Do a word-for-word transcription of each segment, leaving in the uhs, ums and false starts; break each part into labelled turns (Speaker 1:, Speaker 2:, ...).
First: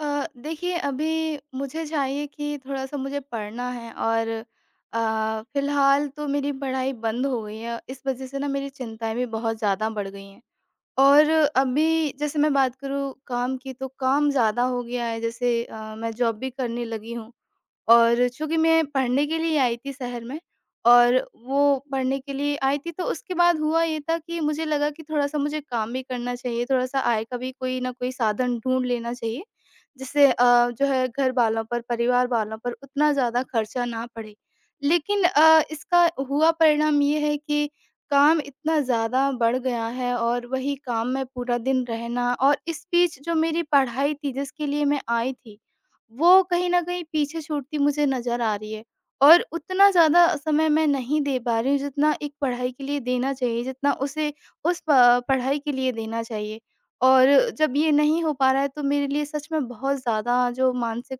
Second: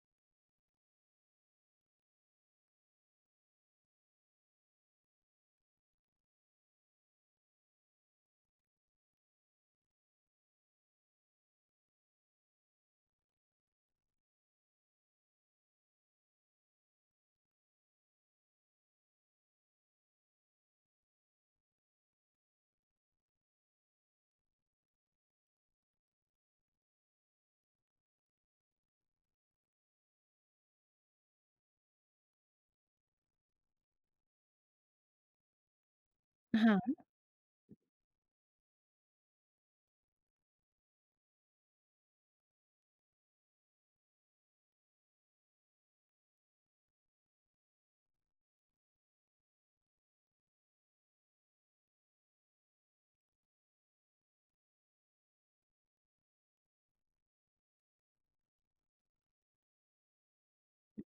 Speaker 1: अ, देखिए, अभी मुझे चाहिए कि थोड़ा-सा मुझे पढ़ना है और अ, फ़िलहाल तो मेरी पढ़ाई बंद हो गई है। इस वज़ह से ना मेरी चिंताएँ भी बहुत ज़्यादा बढ़ गई हैं। और अभी जैसे मैं बात करूँ काम की, तो काम ज़्यादा हो गया है, जैसे अ, मैं जॉब भी करने लगी हूँ। और चूँकि मैं पढ़ने के लिए ही आई थी शहर में और वो पढ़ने के लिए आई थी, तो उसके बाद हुआ ये था कि मुझे लगा कि थोड़ा-सा मुझे काम भी करना चाहिए, थोड़ा-सा आय का भी कोई ना कोई साधन ढूँढ लेना चाहिए, जिससे अ, जो है घर वालों पर, परिवार वालों पर उतना ज़्यादा खर्चा ना पड़े। लेकिन अ, इसका हुआ
Speaker 2: हाँ।
Speaker 1: परिणाम ये है कि काम इतना ज़्यादा बढ़ गया है और वही काम में पूरा दिन रहना और इस बीच जो मेरी पढ़ाई थी, जिसके लिए मैं आई थी वो कहीं न कहीं पीछे छूटती मुझे नज़र आ रही है। और उतना ज़्यादा समय मैं नहीं दे पा रही हूँ जितना एक पढ़ाई के लिए देना चाहिए, जितना उसे उस प पढ़ाई के लिए देना चाहिए। और जब ये नहीं हो पा रहा है तो मेरे लिए सच में बहुत ज़्यादा जो मानसिक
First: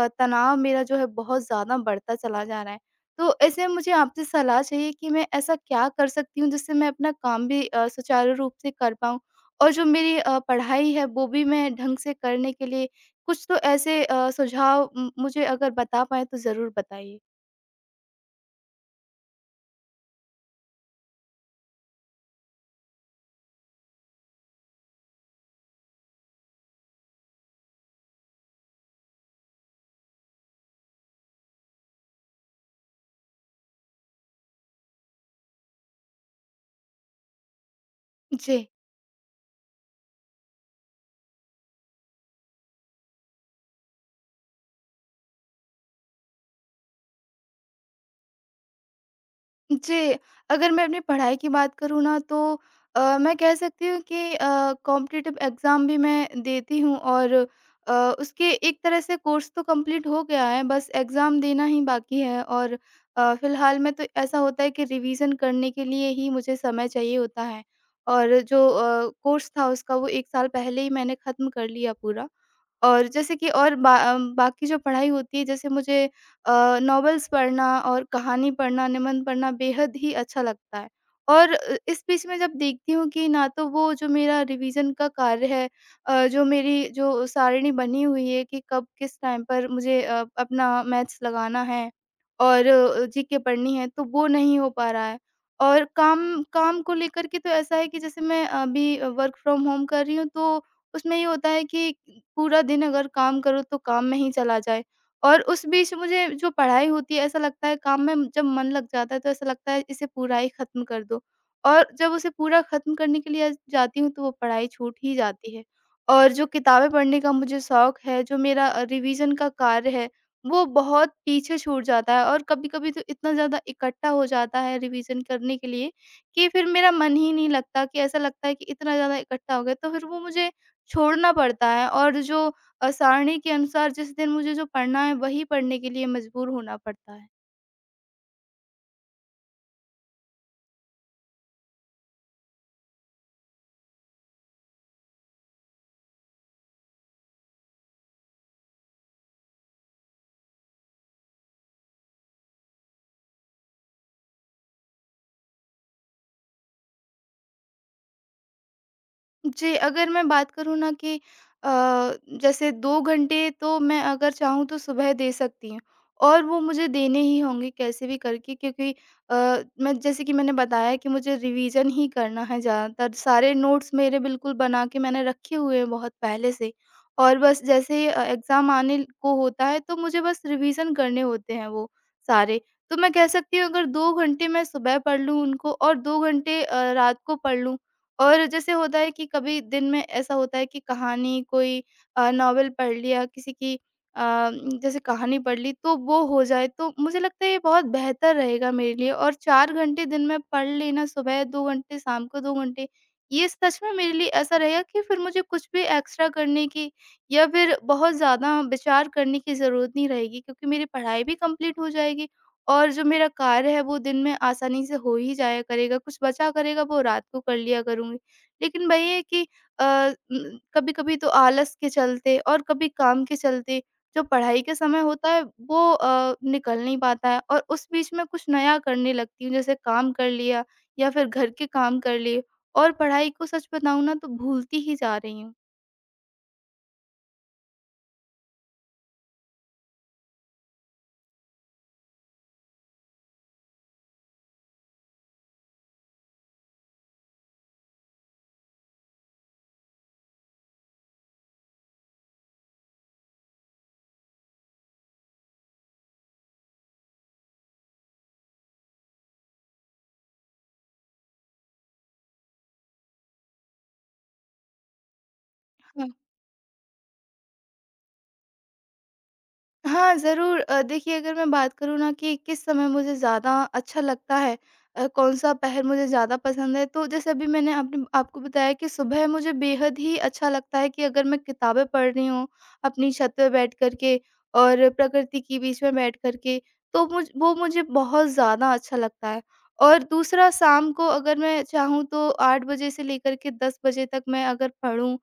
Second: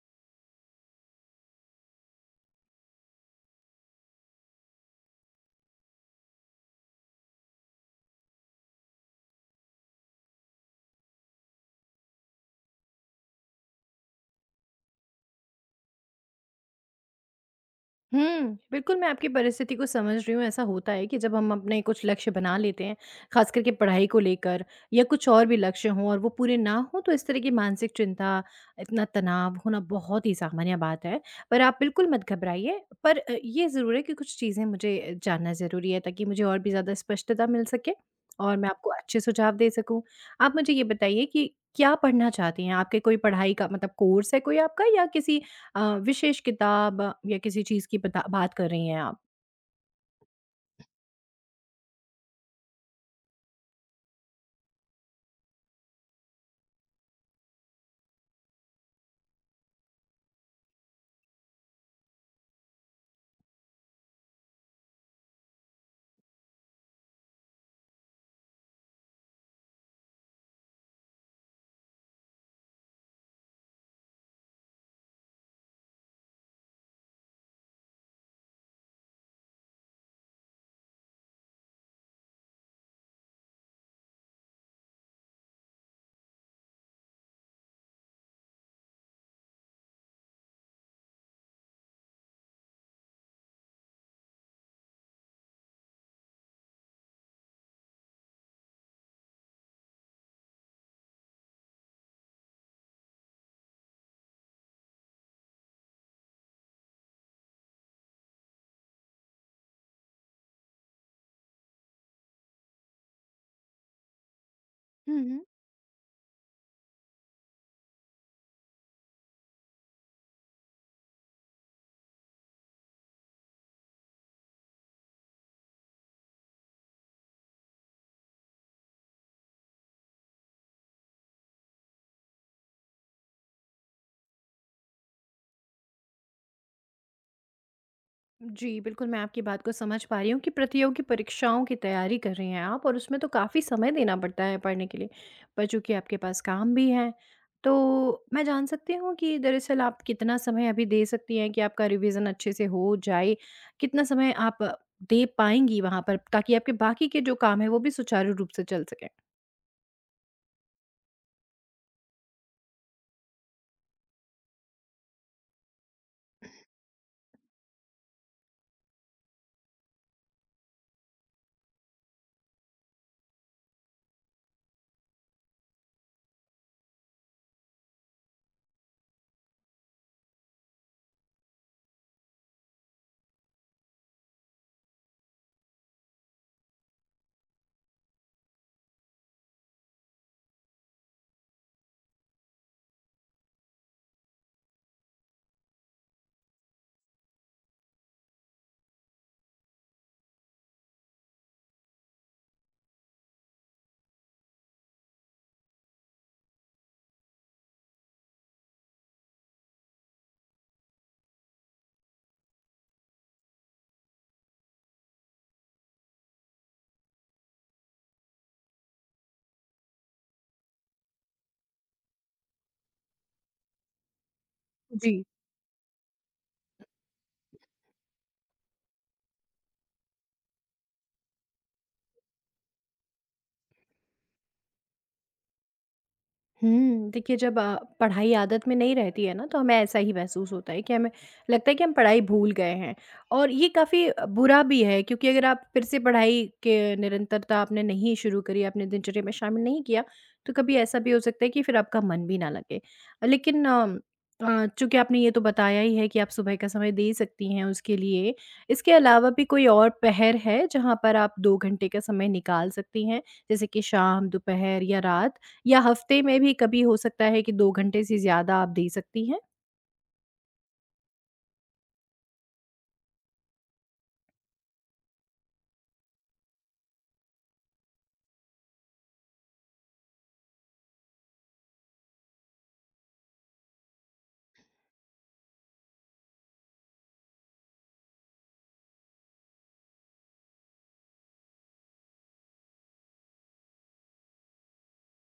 Speaker 1: अ, तनाव मेरा जो है बहुत ज़्यादा बढ़ता चला जा रहा है। तो ऐसे में मुझे आपसे सलाह चाहिए कि मैं ऐसा क्या कर सकती हूँ जिससे मैं अपना काम भी अ, सुचारू रूप से कर पाऊँ? और जो मेरी अ, पढ़ाई है वो भी मैं ढंग से करने के लिए कुछ तो ऐसे अ, सुझाव म मुझे अगर बता पाएँ तो ज़रूर बताइए?
Speaker 2: हुँ, बिल्कुल मैं आपकी परिस्थिति को समझ रही हूँ। ऐसा होता है कि जब हम अपने कुछ लक्ष्य बना लेते हैं, ख़ास करके पढ़ाई को लेकर, या कुछ और भी लक्ष्य हों और वो पूरे ना हों, तो इस तरह की मानसिक चिंता, इतना तनाव होना बहुत ही सामान्य बात है। पर आप बिल्कुल मत घबराइए, पर अ, ये ज़रूर है कि कुछ चीज़ें मुझे जानना ज़रूरी है, ताकि मुझे और भी ज़्यादा स्पष्टता मिल सके और
Speaker 1: जी।
Speaker 2: मैं आपको अच्छे सुझाव दे सकूँ। आप मुझे ये बताइए कि क्या पढ़ना चाहती हैं? आपके कोई पढ़ाई का मतलब कोर्स है कोई आपका, या किसी अ, विशेष किताब या किसी चीज़ की बता बात कर रही हैं आप?
Speaker 1: जी, अगर मैं अपनी पढ़ाई की बात करूँ ना तो अ, मैं कह सकती हूँ कि अ, कॉम्पिटिटिव एग्ज़ाम भी मैं देती हूँ और अ, उसके एक तरह से कोर्स तो कंप्लीट हो गया है, बस एग्ज़ाम देना ही बाकी है और अ, फ़िलहाल में तो ऐसा होता है कि रिवीज़न करने के लिए ही मुझे समय चाहिए होता है और जो अ, कोर्स था उसका वो एक साल पहले ही मैंने ख़त्म कर लिया पूरा। और जैसे कि और बा अ, बाकी जो पढ़ाई होती है जैसे मुझे अ, नॉवेल्स पढ़ना और कहानी पढ़ना, निबंध पढ़ना बेहद ही अच्छा लगता है। और अ, इस बीच में जब देखती हूँ कि ना तो वो जो मेरा रिवीज़न का कार्य है, अ, जो मेरी जो सारिणी बनी हुई है कि कब किस टाइम पर मुझे अ, अपना मैथ्स लगाना है और अ, जीके पढ़नी है, तो वो नहीं हो पा रहा है। और काम काम को लेकर के तो ऐसा है कि जैसे मैं अभी वर्क फ्रॉम होम कर रही हूँ, तो उसमें ये होता है कि पूरा दिन अगर काम करो तो काम में ही चला जाए। और उस बीच मुझे जो पढ़ाई होती है, ऐसा लगता है काम में जब मन लग जाता है तो ऐसा लगता है इसे पूरा ही ख़त्म कर दो। और जब उसे पूरा ख़त्म करने के लिए जाती हूँ तो वो पढ़ाई छूट ही
Speaker 2: हुँ, हुँ।
Speaker 1: जाती है। और जो किताबें पढ़ने का मुझे शौक है, जो मेरा अ, रिवीज़न का कार्य है, वो बहुत पीछे छूट जाता है और कभी-कभी तो इतना ज़्यादा इकट्ठा हो जाता है रिवीज़न करने के लिए कि फिर मेरा मन ही नहीं लगता, कि ऐसा लगता है कि इतना ज़्यादा इकट्ठा हो गया तो फिर वो मुझे छोड़ना पड़ता है और जो अ, सारणी के अनुसार जिस दिन मुझे जो पढ़ना है वही पढ़ने के लिए मजबूर होना पड़ता है।
Speaker 2: जी, बिल्कुल, मैं आपकी बात को समझ पा रही हूँ कि प्रतियोगी परीक्षाओं की तैयारी कर रही हैं आप, और उसमें तो काफ़ी समय देना पड़ता है पढ़ने के लिए, पर चूँकि आपके पास काम भी है, तो मैं जान सकती हूँ कि दरअसल आप कितना समय अभी दे सकती हैं कि आपका रिवीज़न अच्छे से हो जाए? कितना समय आप दे पाएँगी वहाँ पर, ताकि आपके बाकी के जो काम हैं, वो भी सुचारू रूप से चल सकें?
Speaker 1: जी, अगर मैं बात करूँ ना कि अ, जैसे दो घंटे तो मैं अगर चाहूँ तो सुबह दे सकती हूँ और वो मुझे देने ही होंगे कैसे भी करके, क्योंकि अ, मैं जैसे कि मैंने बताया कि मुझे रिवीज़न ही करना है ज़्यादातर, सारे नोट्स मेरे बिल्कुल बना के मैंने रखे हुए हैं बहुत पहले से और बस जैसे ही अ, एग्ज़ाम आने को होता है तो मुझे बस रिवीज़न करने होते हैं वो सारे। तो मैं कह सकती हूँ अगर दो घंटे मैं सुबह पढ़ लूँ उनको और दो घंटे अ, रात को पढ़ लूँ और जैसे होता है कि कभी दिन में ऐसा होता है कि कहानी कोई अ, नॉवेल पढ़ लिया, किसी की अ, म, जैसे कहानी पढ़ ली तो वो हो जाए तो मुझे लगता है ये बहुत बेहतर रहेगा मेरे लिए और चार घंटे दिन में पढ़ लेना, सुबह दो घंटे, शाम को दो घंटे, ये सच में मेरे लिए ऐसा रहेगा कि फिर मुझे कुछ भी एक्स्ट्रा करने की या फिर बहुत ज़्यादा विचार करने की ज़रूरत नहीं रहेगी, क्योंकि मेरी पढ़ाई भी कंप्लीट हो जाएगी और जो मेरा कार्य है वो दिन में आसानी से हो ही जाया करेगा, कुछ बचा करेगा वो रात को कर लिया करूँगी। लेकिन वही है कि अ, उम, कभी-कभी तो आलस के चलते और कभी काम के चलते जो पढ़ाई का समय
Speaker 2: जी।
Speaker 1: होता है वो अ, निकल नहीं पाता है और उस बीच में कुछ नया करने लगती हूँ, जैसे काम कर लिया या फिर घर के काम कर लिए और पढ़ाई को सच बताऊँ ना तो भूलती ही जा रही
Speaker 2: हुँ, देखिए, जब अ, पढ़ाई आदत में नहीं रहती है ना, तो हमें ऐसा ही महसूस होता है कि हमें लगता है कि हम पढ़ाई भूल गए हैं। और ये काफ़ी बुरा भी है, क्योंकि अगर आप फिर से पढ़ाई के निरंतरता आपने नहीं शुरू करी, आपने दिनचर्या में शामिल नहीं किया, तो कभी ऐसा भी हो सकता है कि फिर आपका मन भी ना लगे। लेकिन अ अ, चूँकि आपने ये तो बताया ही है कि आप सुबह का समय दे सकती हैं उसके लिए, इसके अलावा भी कोई और पहर है जहाँ पर आप दो घंटे का समय निकाल सकती हैं? जैसे कि शाम, दोपहर या रात? या
Speaker 1: हूँ।
Speaker 2: हफ्ते में भी कभी हो सकता है कि दो घंटे से ज़्यादा आप दे सकती हैं?
Speaker 1: हाँ, ज़रूर, अ, देखिए, अगर मैं बात करूँ ना कि किस समय मुझे ज़्यादा अच्छा लगता है, अ, कौन-सा पहर मुझे ज़्यादा पसंद है, तो जैसे अभी मैंने आपने आपको बताया कि सुबह मुझे बेहद ही अच्छा लगता है कि अगर मैं किताबें पढ़ रही हूँ, अपनी छत पे बैठ कर के और प्रकृति के बीच में बैठ कर के, तो मुझ वो मुझे बहुत ज़्यादा अच्छा लगता है। और दूसरा, शाम को अगर मैं चाहूँ तो आठ बजे से लेकर के दस बजे तक मैं अगर पढूँ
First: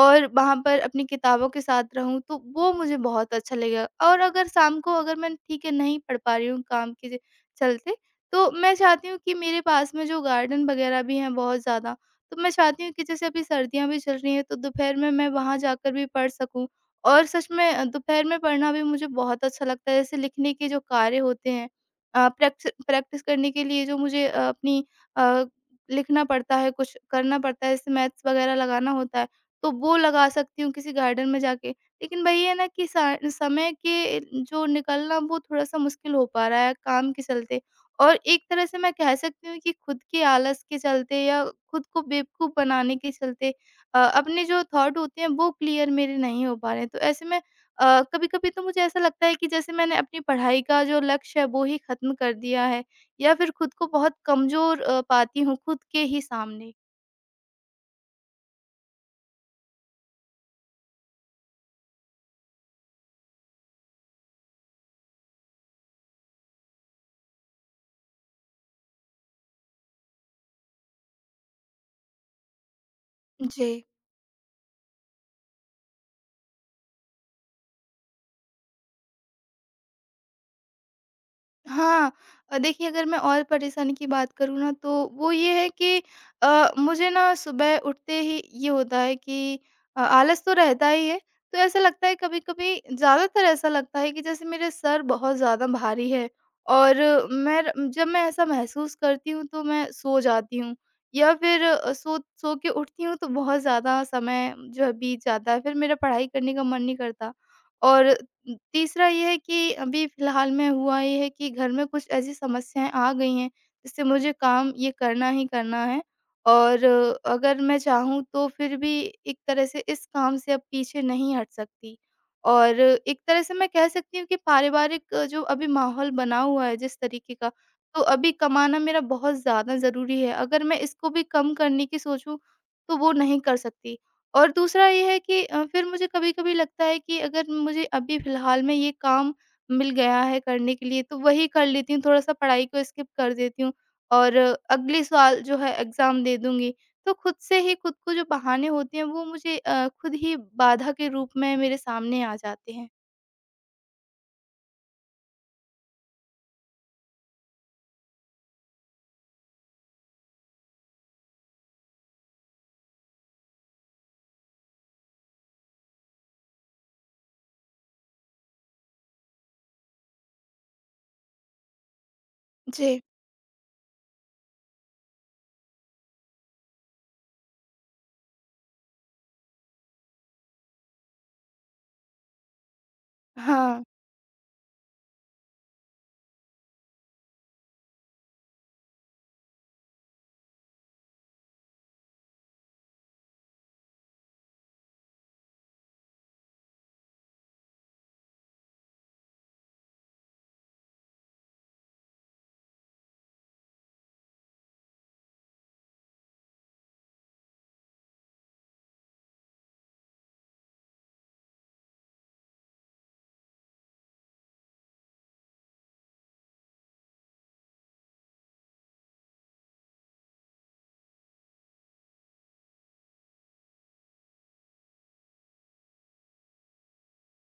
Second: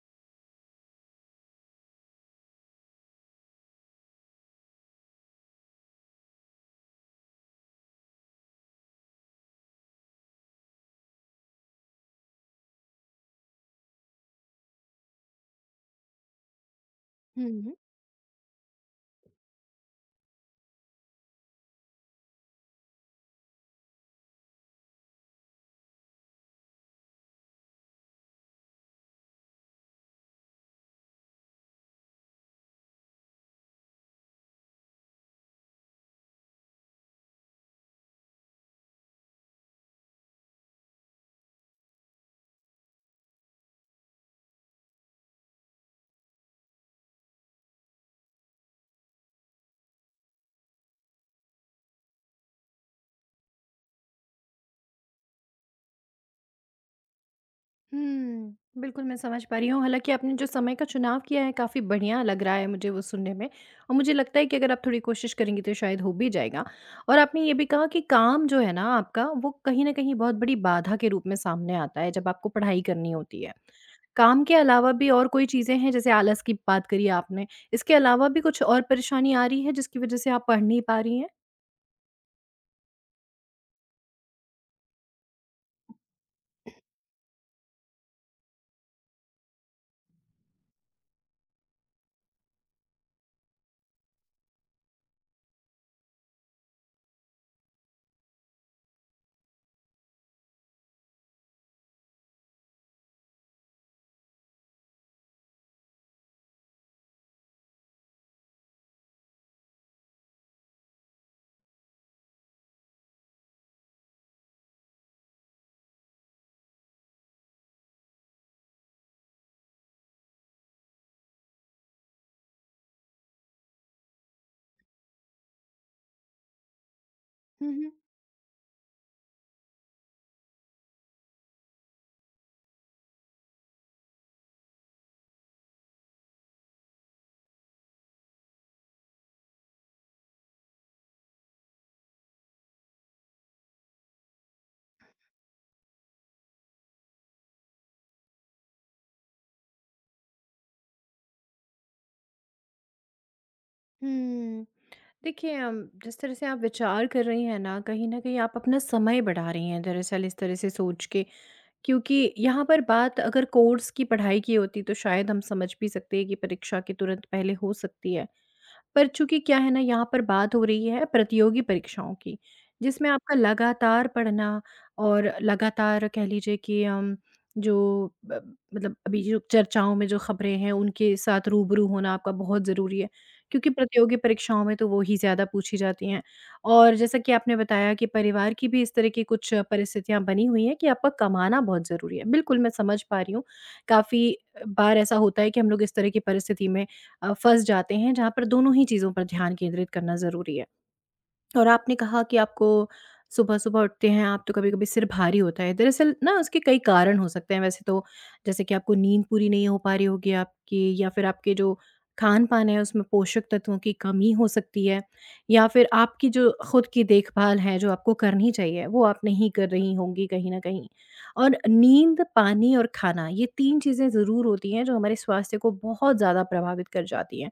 Speaker 1: और वहाँ पर अपनी किताबों के साथ रहूँ, तो वो मुझे बहुत अच्छा लगेगा। और अगर शाम को अगर मैं ठीक है नहीं पढ़ पा रही हूँ काम के चलते, तो मैं चाहती हूँ कि मेरे पास में जो गार्डन वगैरह भी हैं बहुत ज़्यादा, तो मैं चाहती हूँ कि जैसे अभी सर्दियाँ भी चल रही हैं, तो दोपहर में मैं वहाँ जाकर भी पढ़ सकूँ। और सच में
Speaker 2: हुँ।
Speaker 1: अ, दोपहर में पढ़ना भी मुझे बहुत अच्छा लगता है, जैसे लिखने के जो कार्य होते हैं, अ, प्रैक्स प्रैक्टिस करने के लिए जो मुझे अ, अपनी अ, लिखना पड़ता है, कुछ करना पड़ता है, जैसे मैथ्स वगैरह लगाना होता है, तो वो लगा सकती हूँ किसी गार्डन में जाके। लेकिन वही है ना कि सा समय के जो निकलना वो थोड़ा-सा मुश्किल हो पा रहा है काम के चलते। और एक तरह से मैं कह सकती हूँ कि खुद के आलस के चलते या खुद को बेवकूफ़ बनाने के चलते अ, अपने जो थॉट होते हैं वो क्लियर मेरे नहीं हो पा रहे हैं। तो ऐसे में अ, कभी-कभी तो मुझे ऐसा लगता है कि जैसे मैंने अपनी पढ़ाई का जो लक्ष्य है वो ही ख़त्म कर दिया है या फिर खुद को बहुत कमज़ोर अ, पाती हूँ खुद के ही सामने।
Speaker 2: हुँ, बिल्कुल मैं समझ पा रही हूँ। हालाँकि आपने जो समय का चुनाव किया है काफ़ी बढ़िया लग रहा है मुझे वो सुनने में, और मुझे लगता है कि अगर आप थोड़ी कोशिश करेंगी तो शायद हो भी जाएगा। और आपने ये भी कहा कि काम जो है ना आपका, वो कहीं न कहीं बहुत बड़ी बाधा के रूप में सामने आता है, जब आपको पढ़ाई करनी होती है।
Speaker 1: जी।
Speaker 2: काम के अलावा भी और कोई चीज़ें हैं, जैसे आलस की बात करी आपने, इसके अलावा भी कुछ और परेशानी आ रही है जिसकी वज़ह से आप पढ़ नहीं पा रही हैं?
Speaker 1: हाँ, अ, देखिए, अगर मैं और परेशानी की बात करूँ ना तो वो ये है कि अ, मुझे ना सुबह उठते ही ये होता है कि अ, आलस तो रहता ही है, तो ऐसा लगता है कभी-कभी, ज़्यादातर ऐसा लगता है कि जैसे मेरे सर बहुत ज़्यादा भारी है और मैं र जब मैं ऐसा महसूस करती हूँ तो मैं सो जाती हूँ या फिर अ, सो सो के उठती हूँ तो बहुत ज़्यादा समय जो है बीत जाता है, फिर मेरा पढ़ाई करने का मन नहीं करता। और उम, तीसरा ये है कि अभी फ़िलहाल में हुआ ये है कि घर में कुछ ऐसी समस्याएँ आ गई हैं, जिससे मुझे काम ये करना ही करना है और अगर मैं चाहूँ तो फिर भी एक तरह से इस काम से अब पीछे नहीं हट सकती। और एक तरह से मैं कह सकती हूँ कि पारिवारिक जो अभी माहौल बना हुआ है जिस तरीके का,
Speaker 2: हुँ, हुँ।
Speaker 1: तो अभी कमाना मेरा बहुत ज़्यादा ज़रूरी है। अगर मैं इसको भी कम करने की सोचूँ, तो वो नहीं कर सकती। और दूसरा ये है कि अ, फिर मुझे कभी-कभी लगता है कि अगर मुझे अभी फ़िलहाल में ये काम मिल गया है करने के लिए, तो वही कर लेती हूँ, थोड़ा-सा पढ़ाई को स्किप कर देती हूँ और अगले साल जो है एग्ज़ाम दे दूँगी। तो खुद से ही खुद को जो बहाने होते हैं, वो मुझे अ, खुद ही बाधा के रूप में मेरे सामने आ जाते हैं।
Speaker 2: हुँ। देखिए, अम, जिस तरह से आप विचार कर रही हैं ना, कहीं ना कहीं आप अपना समय बढ़ा रही हैं दरअसल इस तरह से सोच के, क्योंकि यहाँ पर बात अगर कोर्स की पढ़ाई की होती तो शायद हम समझ भी सकते हैं कि परीक्षा के तुरंत पहले हो सकती है। पर चूँकि क्या है ना, यहाँ पर बात हो रही है प्रतियोगी परीक्षाओं की,
Speaker 1: जी।
Speaker 2: जिसमें आपका लगातार पढ़ना और लगातार, कह लीजिए कि अम, जो ब मतलब, अभी जो चर्चाओं में जो खबरें हैं उनके साथ रूबरू होना आपका बहुत ज़रूरी है। क्योंकि
Speaker 1: हाँ।
Speaker 2: प्रतियोगी परीक्षाओं में तो वो ही ज़्यादा पूछी जाती हैं। और जैसा कि आपने बताया कि परिवार की भी इस तरह की कुछ परिस्थितियाँ बनी हुई हैं कि आपका कमाना बहुत ज़रूरी है। बिल्कुल, मैं समझ पा रही हूँ। काफ़ी बार ऐसा होता है कि हम लोग इस तरह की परिस्थिति में अ, फँस जाते हैं, जहाँ पर दोनों ही चीज़ों पर ध्यान केंद्रित करना ज़रूरी है। और आपने कहा कि आपको सुबह-सुबह उठते हैं आप तो कभी-कभी सिर भारी होता है। दरअसल ना, उसके कई कारण हो सकते हैं वैसे तो, जैसे कि आपको नींद पूरी नहीं हो पा रही होगी आपकी, या फिर आपके जो खान-पान है उसमें पोषक तत्वों की कमी हो सकती है, या फिर आपकी जो खुद की देखभाल है जो आपको करनी चाहिए वो आप नहीं कर रही होंगी कहीं न कहीं। और नींद, पानी और खाना, ये तीन चीज़ें ज़रूर होती हैं जो हमारे स्वास्थ्य को बहुत ज़्यादा प्रभावित कर जाती हैं।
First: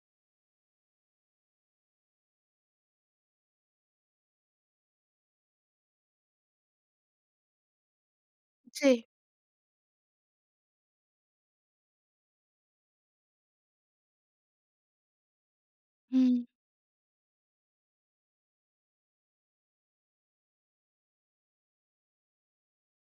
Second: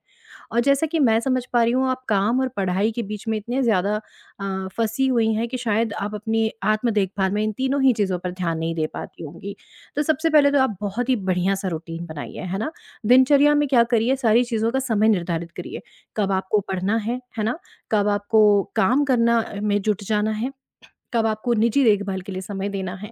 Speaker 2: और जैसा कि मैं समझ पा रही हूँ, आप काम और पढ़ाई के बीच में इतने ज़्यादा अ, फँसी हुई हैं कि शायद आप अपनी आत्म देखभाल में इन तीनों ही चीज़ों पर ध्यान नहीं दे
Speaker 1: जी।
Speaker 2: पाती होंगी। तो सबसे पहले तो आप बहुत ही बढ़िया-सा रूटीन बनाइए, है ना? दिनचर्या में क्या करिए, सारी चीज़ों का समय निर्धारित करिए। कब
Speaker 1: हुँ।
Speaker 2: आपको पढ़ना है, है ना? कब आपको काम करना में जुट जाना है, कब आपको निजी देखभाल के लिए समय देना है।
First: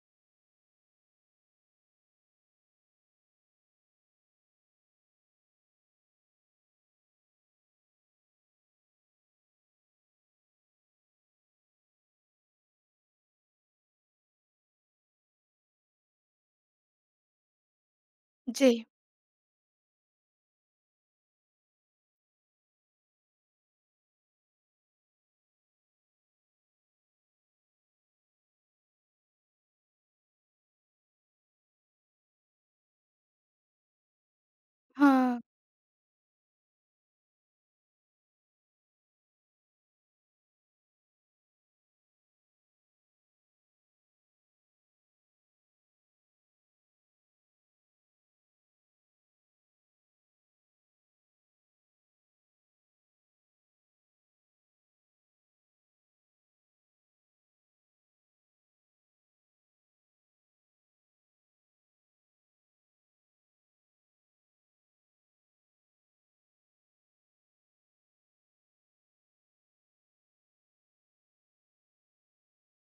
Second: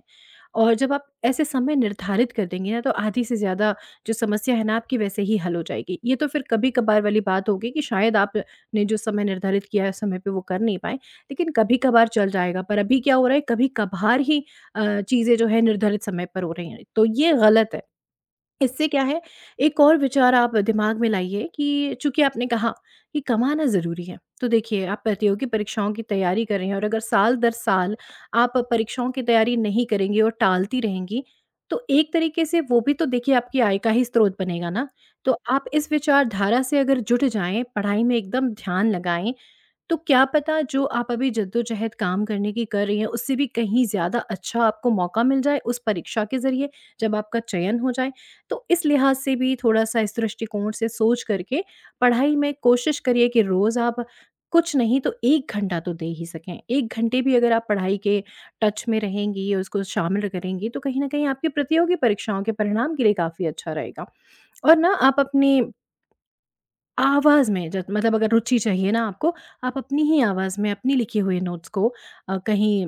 Speaker 2: और जब आप ऐसे समय निर्धारित कर देंगे ना, तो आधी से ज़्यादा जो समस्या है ना आपकी, वैसे ही हल हो जाएगी। ये तो फिर कभी-कभार वाली बात होगी कि शायद आपने जो समय निर्धारित किया है, समय पे वो कर नहीं पाए। लेकिन कभी-कभार चल जाएगा, पर अभी क्या हो रहा है, कभी-कभार ही अ, चीज़ें जो है निर्धारित समय पर हो रही हैं। तो ये गलत है।
Speaker 1: जी।
Speaker 2: इससे क्या है, एक और विचार आप दिमाग में लाइए कि चूँकि आपने कहा कि कमाना ज़रूरी है, तो देखिए, आप प्रतियोगी परीक्षाओं की तैयारी कर रहे हैं, और अगर साल दर साल आप परीक्षाओं की तैयारी नहीं करेंगी और टालती रहेंगी, तो एक तरीके से वो भी तो देखिए आपकी आय का ही स्रोत बनेगा ना। तो
Speaker 1: हाँ।
Speaker 2: आप इस विचारधारा से अगर जुट जाएँ, पढ़ाई में एकदम ध्यान लगाएँ, तो क्या पता जो आप अभी जद्दोजहद काम करने की कर रही हैं, उससे भी कहीं ज़्यादा अच्छा आपको मौका मिल जाए उस परीक्षा के ज़रिए, जब आपका चयन हो जाए। तो इस लिहाज़ से भी थोड़ा-सा इस दृष्टिकोण से सोच करके पढ़ाई में कोशिश करिए कि रोज़ आप कुछ नहीं तो एक घंटा तो दे ही सकें। एक घंटे भी अगर आप पढ़ाई के टच में रहेंगी, या उसको शामिल करेंगी, तो कहीं न कहीं आपकी प्रतियोगी परीक्षाओं के परिणाम के लिए काफ़ी अच्छा रहेगा। और ना आप अपनी आवाज़ में, जब मतलब अगर रुचि चाहिए ना आपको, आप अपनी ही आवाज़ में अपने लिखे हुए नोट्स को अ, कहीं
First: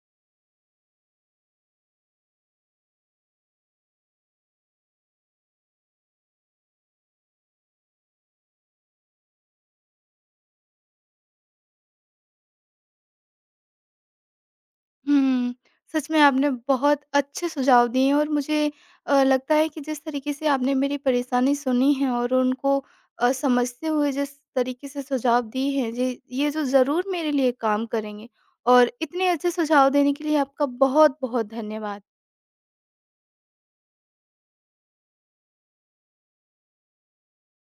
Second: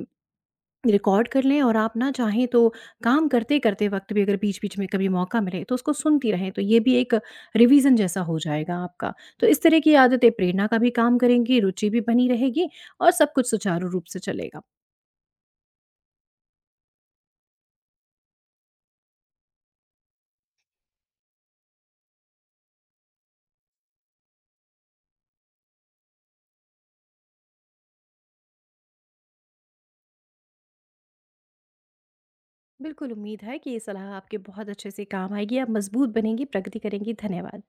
Speaker 2: रिकॉर्ड कर लें, और आप ना चाहें तो काम करते-करते वक़्त भी, अगर बीच-बीच में कभी मौका मिले, तो उसको सुनती रहें, तो ये भी एक रिवीज़न जैसा हो जाएगा आपका। तो इस तरह की आदतें प्रेरणा का भी काम करेंगी, रुचि भी बनी रहेगी, और सब कुछ सुचारू रूप से चलेगा।
Speaker 1: हुँ। सच में आपने बहुत अच्छे सुझाव दिए हैं और मुझे अ, लगता है कि जिस तरीके से आपने मेरी परेशानी सुनी है और उनको अ, समझते हुए जिस तरीके से सुझाव दिए हैं, जी, ये जो ज़रूर मेरे लिए काम करेंगे और इतने अच्छे सुझाव देने के लिए आपका बहुत-बहुत धन्यवाद।
Speaker 2: बिल्कुल उम्मीद है कि ये सलाह आपके बहुत अच्छे से काम आएगी, आप मज़बूत बनेंगी, प्रगति करेंगी। धन्यवाद।